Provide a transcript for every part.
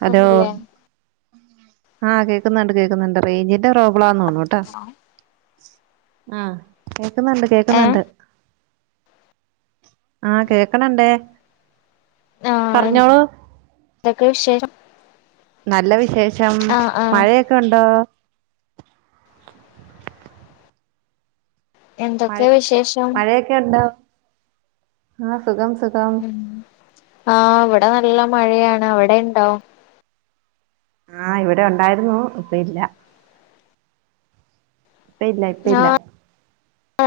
Hello ആഹ് കേൾക്കുന്നുണ്ട് കേക്കുന്നുണ്ട് റേഞ്ചിന്റെ പ്രോബ്ളന്നുണുട്ട ആഹ് കേക്കുന്നുണ്ട് ഏ കേക്കുന്നുണ്ട് ആഹ് കേക്കണണ്ടേ പറഞ്ഞോളൂ ന്തോക്കെ വിശേഷം നല്ല വിശേഷം ആ ആ മഴയൊക്കെ ഉണ്ടോ എന്തൊക്കെ മഴയൊക്കെ വിശേഷം മഴയൊക്കെണ്ടോ ആഹ് സുഖം സുഖം ഉം ആഹ് ഇവിടെ നല്ല മഴയാണ് അവിടെണ്ടോ ആഹ് ഇവിടെണ്ടായിരുന്നു ഇപ്പ ഇല്ല ഇപ്പ ഇല്ല ഇപ്പ ഇല്ല ആഹ്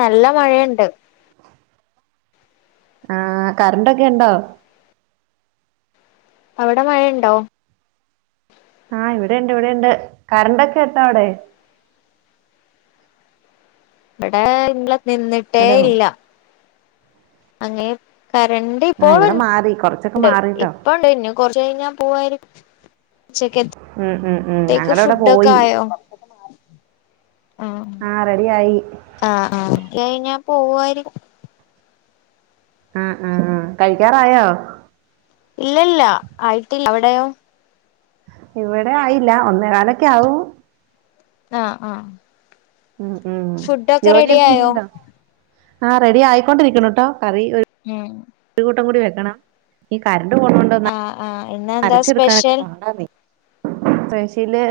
നല്ല മഴയുണ്ട് ആഹ് കറണ്ടക്കെ ഉണ്ടോ അവിടെ മഴയുണ്ടോ ആഹ് ഇവിടെണ്ട് ഇവിടെണ്ട് കറണ്ടക്കെണ്ടോ അവിടെ ഇവിടെ ഇള നിന്നിട്ടേ ഹലോ ഇല്ല അങ്ങെ കറണ്ട് ആഹ് ഇവിടെ മാറി കൊറച്ചൊക്കെ ഇപ്പോൾണ്ട് മാറിട്ടോ ഇപ്പണ്ട്ഞ്ഞു കൊറ്ച്ച് ക ഴിഞ്ഞാ പോവായിരിക്കും ഉച്ചക്കത്തേക്ക് മ് മ് മ് ഞങ്ങളവിടെ ഫുഡൊക്കെ പോയി ആയോ ആഹ് റെഡിയായി ആഹ് ആഹ് ഏ ഞാ പോവാരിയിരിക്കും ആ ഹ് ആഹ് ആഹ് കഴിക്കാറായോ ഇല്ല ഇല്ല ആയിട്ടില്ല അവിടെയോ ഇവിടെ ആയില്ല ഒന്നേ കാലൊക്കെ ആവും ആഹ്ആഹ് മ്ഹ് ജോലി റെഡി എന്തേലും ആയോ ചെയ്യ്ണ്ടോ. ആ റെഡി ആയിക്കൊണ്ടിരിക്ണ്ട്ട്ടൊ കറി ഒര് മ് ഒരു കൂട്ടം കൂടി വെക്കണം ഈ കരണ്ട് പോണേണ്ട് പ്പന്നാ ആഹ് ആഹ് ഇന്നെന്താ അരച്ചെടുക്കാനൊക്കെ സ്പെഷ്യൽ പാടാന്നേ ചില്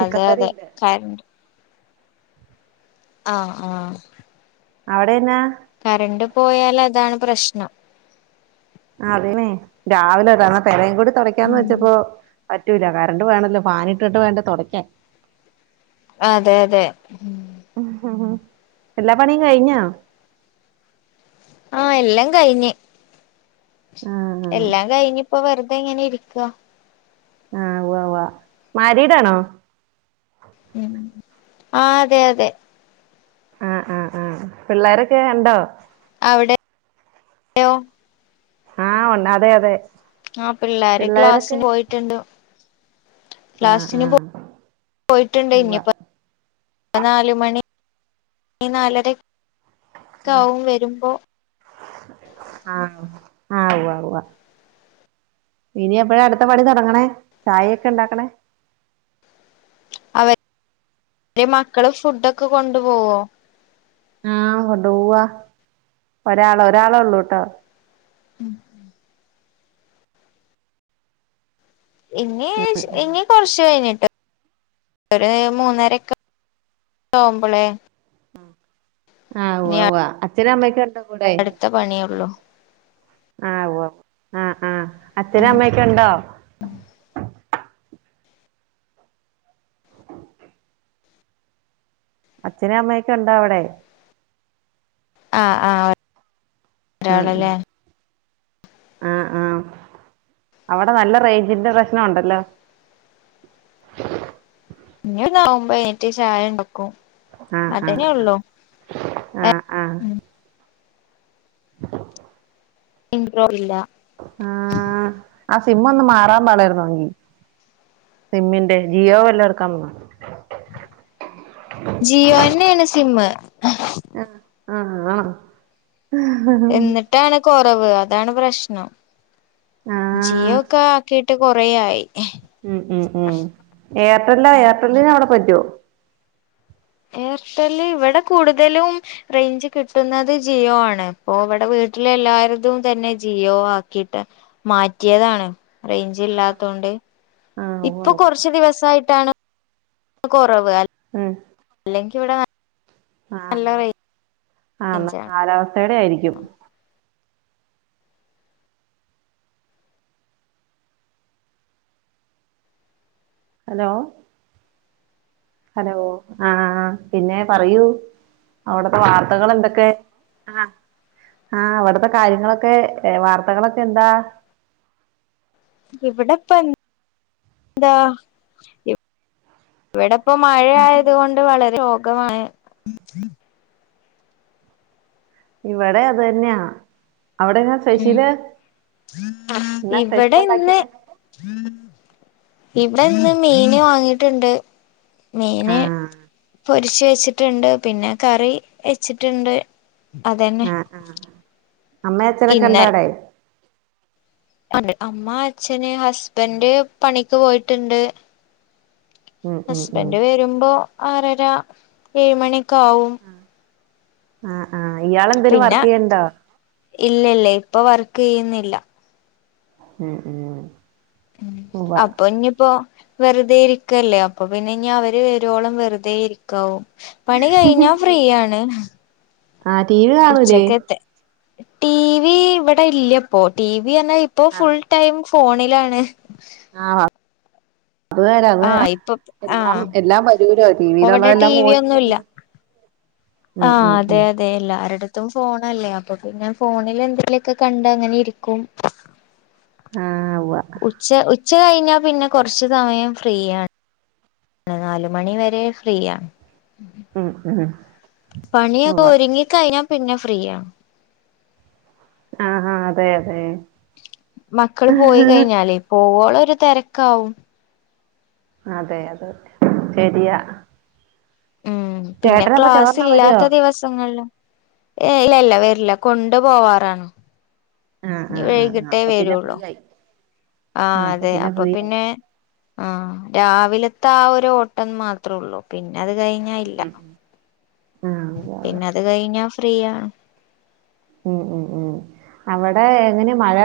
ചിക്കൻ കറി ണ്ട് കര്ണ്ട് ആഹ് ആഹ് അവിടെന്നാ കറണ്ട് പോയാല് അതാണ് പ്രശ്നം അതനേ രാവിലെതനെ തെരെകൂടി തൊടയ്ക്കാന്ന് ഉം വെച്ചപ്പോ പറ്റൂല കറണ്ട് വേണല്ലോ ഫാന് ഇട്ടിട്ട് വേണ്ടെ തൊടക്കാൻ അതെ അതെ എല്ലാ പണിയും കഴിഞ്ഞ ആഹ് എല്ലംകഴിഞ്ഞ് ആ ആ എല്ലാം കഴിഞ്ഞ് ഇപ്പൊ വെറുതെ ങ്ങനെ ഇരിക്കാ ആഹ് വ്വാ വ്വാ മാരിയീടാണോ മ് ആഹ് അതെ അതെ ആഹ് ആഹ് ആഹ് പിള്ളേരൊക്കെ ണ്ടോ അവിടെയൊ ആഹ് ഉണ്ട് അതെ അതെ ആഹ് പിള്ളാര് പിള്ളേരൊക്കെ ക്ലാസ്സിന് പോയിട്ടുണ്ട് ആഹ് ക്ലാസിന് പോ ആഹ് പോയിട്ടുണ്ട് ഉവ്വ ഇനിയിപ്പോ. നാല് മണി നാലര ആഹ് കാവും വരുമ്പോ ആഹ് ആഹ് വ്വാ വ്വാ ഇനി എപ്പോഴ അടുത്ത പണി തൊടങ്ങണേ ചായേക്കെണ്ടാക്ക്ണേ അവര് ര് മക്കള് ഫുഡോക്കെ കൊണ്ടു പോവോ ആഹ് കൊണ്ടൊവ്വാ ഒരാള് ഒരാള് ളൊ ള്ളൂട്ടെ മ് ഇനി ഇനി കൊറച്ച്കഴിഞ്ഞിട്ട് ഒര് മൂന്നരൊക്കെ ഓവുമ്പളേ ആഹ് വ്വാ വ്വാ അച്ഛനും അമ്മക്കെ ണ്ടോ അടുത്ത പണിയുള്ളൂ ആവോ ആ ഹ് ആഹ് അച്ച ഉം നും അമ്മക്കെ ഇണ്ടോ അച്ഛനും അമ്മയൊക്കെ ഇണ്ട അവിടെ ആഹ് ആഹ് ഒ ഉം ഉം ഒരാള്ല്ലേ ആഹ് ആഹ് അവ്ടെ നല്ല റെയ് ഞ്ചിന്റെ പ്രശ്നംണ്ടല്ലോ ഇഞ് നോമ്പയ്ഞ്ഞിട്ട് ചായണ്ടാക്കും അതന്നെ ഉള്ളൂ ആ ഹ്ആഹ് ഇണ്ട് ട്ടോ ഇല്ല ആഹ് ആസിമ്മൊന്ന് മാറാൻ പറി രുന്ന് ങ്കി സിമ്മിന്റെ ജിയോ വല്ലോ എടുക്കാൻ പ ജിയോയന്നെയാണ് സിമ്മ് ആഹ് ആഹ് ആ ട്ടാണ് കുറവ് അതാണ് പ്രശ്നം ആഹ് ജിയോ ഒക്കെ ആക്കി ട്ട് കുറേയായി ഉം ഉം ഉം എയർട്ടെല്ല് എയർടെല്ലിന് അവിടെ പറ്റോ എയർട്ടല്ല് ഇവിടെ കൂടുതലും റെയിഞ്ച് കിട്ടുന്നത് ജിയോ ആണ് ഇപ്പൊ ഇവിടെ വീട്ടിലെ എല്ലാവരുതും തന്നെ ജിയോ ആക്കിയിട്ട് മാറ്റിയതാണ് റെയിഞ്ച് ഇല്ലാത്തതോണ്ട് ആഹ് ഉവ്വ ഇപ്പൊ ഉവ്വ കുറച്ച് ദിവസായിട്ടാണ് കൊറവ് അ- ഉം അല്ലെങ്കി ഇവിടെ ന ആഹ് ആഹ് ആന്നോ റേഞ്ചാണ് കാലാവസ്ഥേടെ ആയിരിക്കും ഹലോ ഹലോ ആഹ് പിന്നെ പറയൂ അവടുത്തെ വാർത്തകൾ എന്തൊക്കെ ആഹ് അവിടത്തെ കാര്യങ്ങളൊക്കെ വാർത്തകളൊക്കെ എന്താ ഇവിടെപ്പെ ന്താ ഇവിടിപ്പോ മഴ ആയത് കൊണ്ട് വളരെ ശോഗമാണ് ഇവിടെം അതന്നെയാ അവിടെന്നാ ഉം സ്പെഷ്യല് എന്നാ സ്പെഷ്യല് ഇവിടെ ഇന്ന് ഉണ്ടാക്കിയേന് ഇവിടെ ഇന്ന് മീൻ വാങ്ങിട്ടുണ്ട് മീന് ആഹ് പൊരി പൊരിച്ചു വെച്ചിട്ടുണ്ട് പിന്നെ കറി വെച്ചിട്ടുണ്ട് അതന്നെ ആഹ് അമ്മയും അച്ഛനൊക്കെ ഇന്നലെ ഉണ്ടോവിടെ അമ്മ അച്ഛന് ഹസ്ബൻഡ് പണിക്ക് പോയിട്ടുണ്ട് ഉം ഉം ഉം ഹസ്ബൻഡ് വരുമ്പോ ആറര ഏഴ് മണിയൊക്കെ ആവും ആഹ് ആഹ് ഇയാള് എന്തേലും വർക്ക് ചെയ്യുന്നുണ്ടോ ഇല്ല ഇല്ല ഇപ്പൊ വർക്ക് ചെയ്യുന്നില്ല ഉം ഉം ഉവ്വ അപ്പൊ ഇഞ്ഞിപ്പോ വെറുതെ ഇരിക്കുവല്ലേ അപ്പൊ പിന്നെ അവര് വരോളം വെറുതേയിരി ഓ പണി കഴിഞ്ഞാ ഫ്രീയാണ് ആഹ് ടിവി ഉച്ചക്കത്തെ ടി വി ഇവിടെ ഇല്ലീപ്പോ ടി വി എന്ന ഇപ്പോ ആണോ ഫുൾ ടൈം ഫോണിലാണ് ആഹ് അത് വരാ അത് വരാ ആഹ് ഇപ്പൊ എല്ലാം ആഹ് എല്ലാം വരൂലോ ഇപ്പൊ ഇവിടെ ടി ടീവിലുള്ളതെല്ലാം വി ഒന്നുല്ല പോയിണ്ട് ആഹ് അതെ അതെ അതെ എല്ലാരുടെത്തും ഫോണല്ലേ അപ്പൊ പിന്ന ഫോണിൽ എന്തെലുമൊക്കെ കണ്ട് അങ്ങനെ ഇരിക്കും ആഹ് ഉവ്വ പക്ഷേ ഉച്ച കഴിഞ്ഞാൽ പിന്നെ കുറച്ച് സമയം ഫ്രീയാണ് നാല് മണി വരെ ഫ്രീയാ ഉം ഉം പണിയൊക്കെ ഉവ്വ ഒരുങ്ങിക്കഴിഞ്ഞാൽ പിന്നെ ഫ്രീയാ ആഹ് ആഹ് അതെ അതെ മക്കള് പോയി കഴിഞ്ഞാലേ പോവോളം ഒരു തിരക്കാവും അതെ അത് ശരിയാ ഉം പിന്നെ ചേട്ടനപ്പൊ ചോറിനാൻ വരുവോ ക്ലാസ്സിലില്ലാത്ത ദിവസങ്ങളിൽ ഏഹ് ഇല്ല ഇല്ല വരില്ല കൊണ്ട് പോവാറാണ് ആഹ് ഇനി ആഹ് ആഹ് വൈകിട്ടേ അപ്പൊ പിന്നെ ഫ്രീ വരുള്ളൂ ആയി ആഹ ആഹ് അതെ അപ്പൊ ഫ്രീ ആയി പിന്നെ ആഹ രാവിലത്തെ ആ ഒരു ഓട്ടം മാത്രേ ഉള്ളൂ പിന്നെ അത് കഴിഞ്ഞ ഇല്ല ആഹ് അതെ അതെ പിന്ന അത് കഴിഞ്ഞാ ഫ്രീ ആണ് ഉം ഉം ഉം അവിടെ എങ്ങനെ മഴ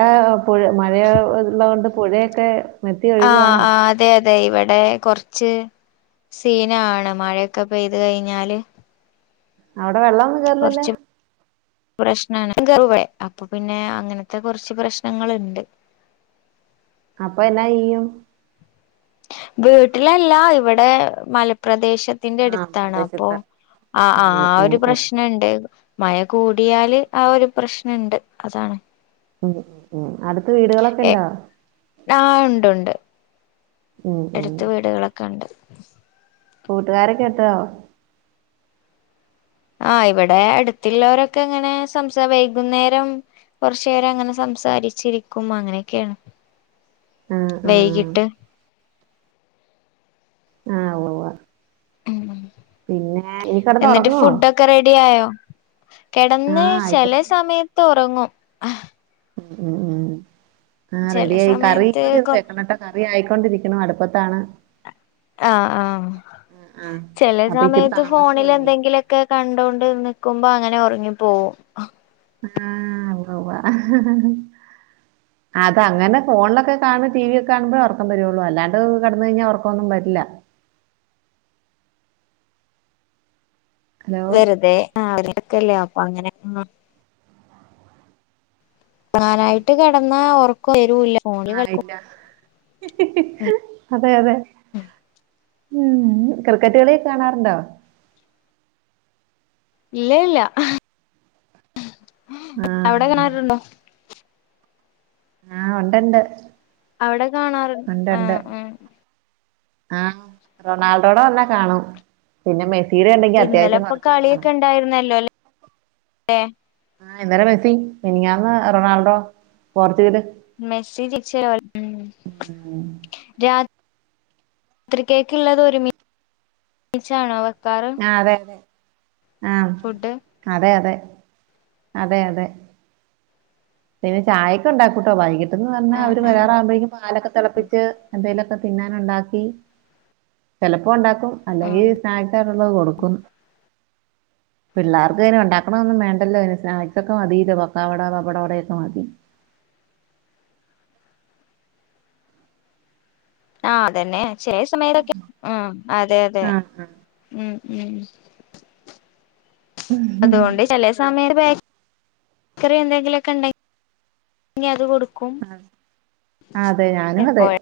പുഴ മഴ ഉള്ളോണ്ട് പുഴയൊക്കെ വറ്റി ആഹ ഒഴുകുവാണോ ആഹ അതെ അതെ ഇവിടെ കുറച്ച് സീനാണ് മഴയൊക്കെ പെയ്ത് കഴിഞ്ഞാല് അവിടെ വെള്ളം കുറച്ചും പ്രശ്നാണ് [unintelligible] അപ്പൊ പിന്നെ അങ്ങനത്തെ കുറച്ച് പ്രശ്നങ്ങളുണ്ട് അപ്പൊ എന്നാ ചെയ്യും വീട്ടിലെല്ല ഇവിടെ മലപ്രദേശത്ത് ത്തിന്റെ ആഹ് അടുത്താണ് അപ്പൊ പ്രദേശത്ത് ആഹ് ഓഹ് ആഹ് ഓഹ് ഒരു ഓഹ് പ്രശ്നം പ്രശനണ്ട് മഴ കൂടിയാല് ആ ഒരു പ്രശ്നം ഇണ്ട് അതാണ് ഉം ഉം ഉം അടുത്ത് വീടുകളൊക്കെ ഉണ്ടോ ആ ഉണ്ട് ഉണ്ട് ഉം ഉം എടുത്ത് വീടുകളൊക്കെ ഉണ്ട് കൂട്ടുകാരൊക്കെ ഒത്തൊ ആഹ ഇവിടെ അടുത്തിള്ളോരൊക്കെ ഇങ്ങനെ സംസ വൈകുന്നേരം കൊറച്ചു നേരം അങ്ങനെ സംസാരിച്ചിരിക്കും അങ്ങനെയൊക്കെയാണ് ആഹ് ആഹ് വൈകിട്ട് ആഹ ഉവ്വ ഉവ്വ ഉം പിന്നെ ഇനി കെടന്നു ഉറങ്ങുവോ ഒക്കെ റെഡി ആയോ കെടന്ന് ആഹ് ചെലേ ആയിക്കോട്ടെ സമയത്ത് ഉറങ്ങും ഉം ഉം ഉം ആ ചില റെഡിയായി കറിയും സമയത്ത് കൂടി കൊ ഒന്ന് വെക്കണട്ടോ കറി ആയിക്കൊണ്ടിരിക്ക്ണു അടുപ്പത്താണ് ആഹ ആഹ ആഹ് ചെലെ അപ്പൊ ഇച്ചിരി സമയത്ത് താമസിച്ചു ഫോണിൽ പോയിന്നേ എന്തെങ്കിലു ഒക്കെ ഒക്കെ കണ്ടോണ്ട് നിക്കുമ്പോ അങ്ങനെ ഉറങ്ങി പോവും ആഹ ഉവ്വ ഉവ്വ അതങ്ങനെ ഫോണിലൊക്കെ കാണ് ടിവിയൊക്കെ കാണുമ്പൊഴേ ഉറക്കം വരുള്ളു അല്ലാണ്ട് കെടന്ന് കഴിഞ്ഞാൽ ഉറക്കൊന്നും വരില്ല ഹലോ വെറുതെ [unintelligible] അപ്പ അങ്ങനെ അങ്ങ് ഒറങ്ങാനായിട്ട് കിടന്ന ഉറക്കം വരൂല്ല ഫോണില് ആഹ കളിക്കും ഇല്ല അതെ അതെ ഉം ക്രിക്കറ്റ് കളിയോക്കെ കാണാറുണ്ടോ ഇല്ല ഇല്ല അവിടെ ആഹ് കാണാറുണ്ടോ ആഹ് ഉണ്ട് ഉണ്ട് അവിടെ കാണാറ് ആഹ് ആഹ് ആഹ് റൊണാൾഡോടെ വന്നാൽ കാണും പിന്നെ മെസ്സീടെ ഉണ്ടെങ്കി അത്യാവശ്യം കൊറച്ചൊക്കെ കാണും ഉണ്ടായിരുന്നല്ലോല്ലെ ആഹ് ഇന്നലെ മെസ്സി മെനിഞ്ഞാന്ന് റൊണാൾഡോ പോർച്ചുഗല് മെസ്സി തിരിച്ച് വരും രാ ത്രിക്കേക്കുള്ളത് ഒരുമിച്ചാണോ വെക്കാറ് അതെ അതെ ആഹ് ഫുഡ് അതെ അതെ അതെ അതെ പിന്നെ ചായൊക്കെ ഉണ്ടാക്കൂട്ടോ വൈകിട്ട്ന്ന് പറഞ്ഞാ ആഹ് അവര് ആഹ് വരാറാവുമ്പോഴേക്കും പാലൊക്കെ തെളപ്പിച്ച് എന്തേലൊക്കെ തിന്നാൻ ഉണ്ടാക്കി ചിലപ്പോ ഉണ്ടാക്കും അല്ലെങ്കി ആഹ് സ്നാക്ക്സ് ആയിട്ടുള്ളത് കൊടുക്കും പിള്ളേർക്ക് പിന്നെ ഉണ്ടാക്കണത് ഒന്നും വേണ്ടല്ലോ അയിന് സ്നാക്സ് ഒക്കെ മതില്ലോ പക്കാവട പപ്പടവട ഒക്കെ മതി ആഹ് അതന്നെ ചില സമയത്തൊക്കെ ഉം അതെ അതെ ആഹ് ആഹ് ഉം ഉം അതുകൊണ്ട് ചെലേ സമയം ബേക്കറി എന്തെങ്കിലുവൊക്കെ ഉണ്ടെ ങ്കി അത് കൊടുക്കും അതെ ഞാനും അതെ എപ്പോഴും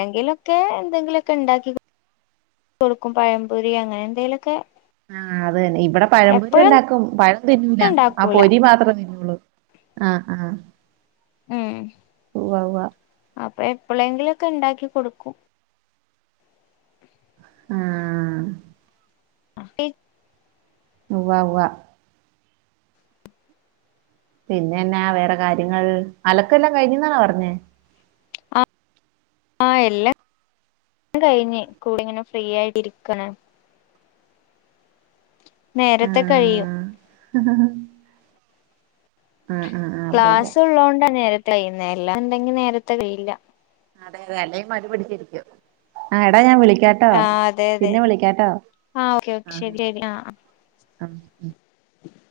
എന്തെങ്കിലൊക്കെ എന്തെങ്കിലുവൊക്കെ ഉണ്ടാക്കി കൊടുക്കും പഴംമ്പൊരി അങ്ങനെ എന്തേലുവൊക്കെ ആഹ് അതന്നെ ഇവിടെ പഴംമ്പൊ രി ഉണ്ടാക്കും പഴം തിന്നൂല ആ ഉണ്ടാക്കൂല പൊരി മാത്രമേ തിന്നോളൂ ആഹ് ആഹ് ഉം ഉവ്വ ഉവ്വ അപ്പൊ എപ്പെളെങ്കിലൊക്കെ ണ്ടാക്കി കൊടുക്കും ആഹ് ഉവ്വ ഉവ്വ പിന്നെന്നാ വേറെ കാര്യങ്ങൾ അലക്കെല്ലാം കഴിഞ്ഞെന്നാണാ പറഞ്ഞേ ആഹ് എല്ലാം കഴിഞ്ഞ് കൂടെ ഇങ്ങനെ ഫ്രീ ആയിട്ട് ഇരിക്കാ നേരത്തെ കഴിയും ആഹ് ആഹ് ആഹ് ആഹ് ഉവ്വ ഉവ്വ ക്ലാസ് ഉള്ളോണ്ട നേരത്തെ കഴിയുന്നെ അല്ലാ ഉണ്ടെങ്കി നേരത്തെ കഴിയില്ല അതെ അതെ അല്ലേ മടി പിടിച്ചിരിക്കും ആ എടാ ഞാൻ വിളി ക്കാട്ടോ ആ അതെ അതെ പിന്നെ വിളിക്കാട്ടോ ആ ഓക്കെ ഓക്കെ ആഹ് ശരി ശരി ആ ആ ആഹ്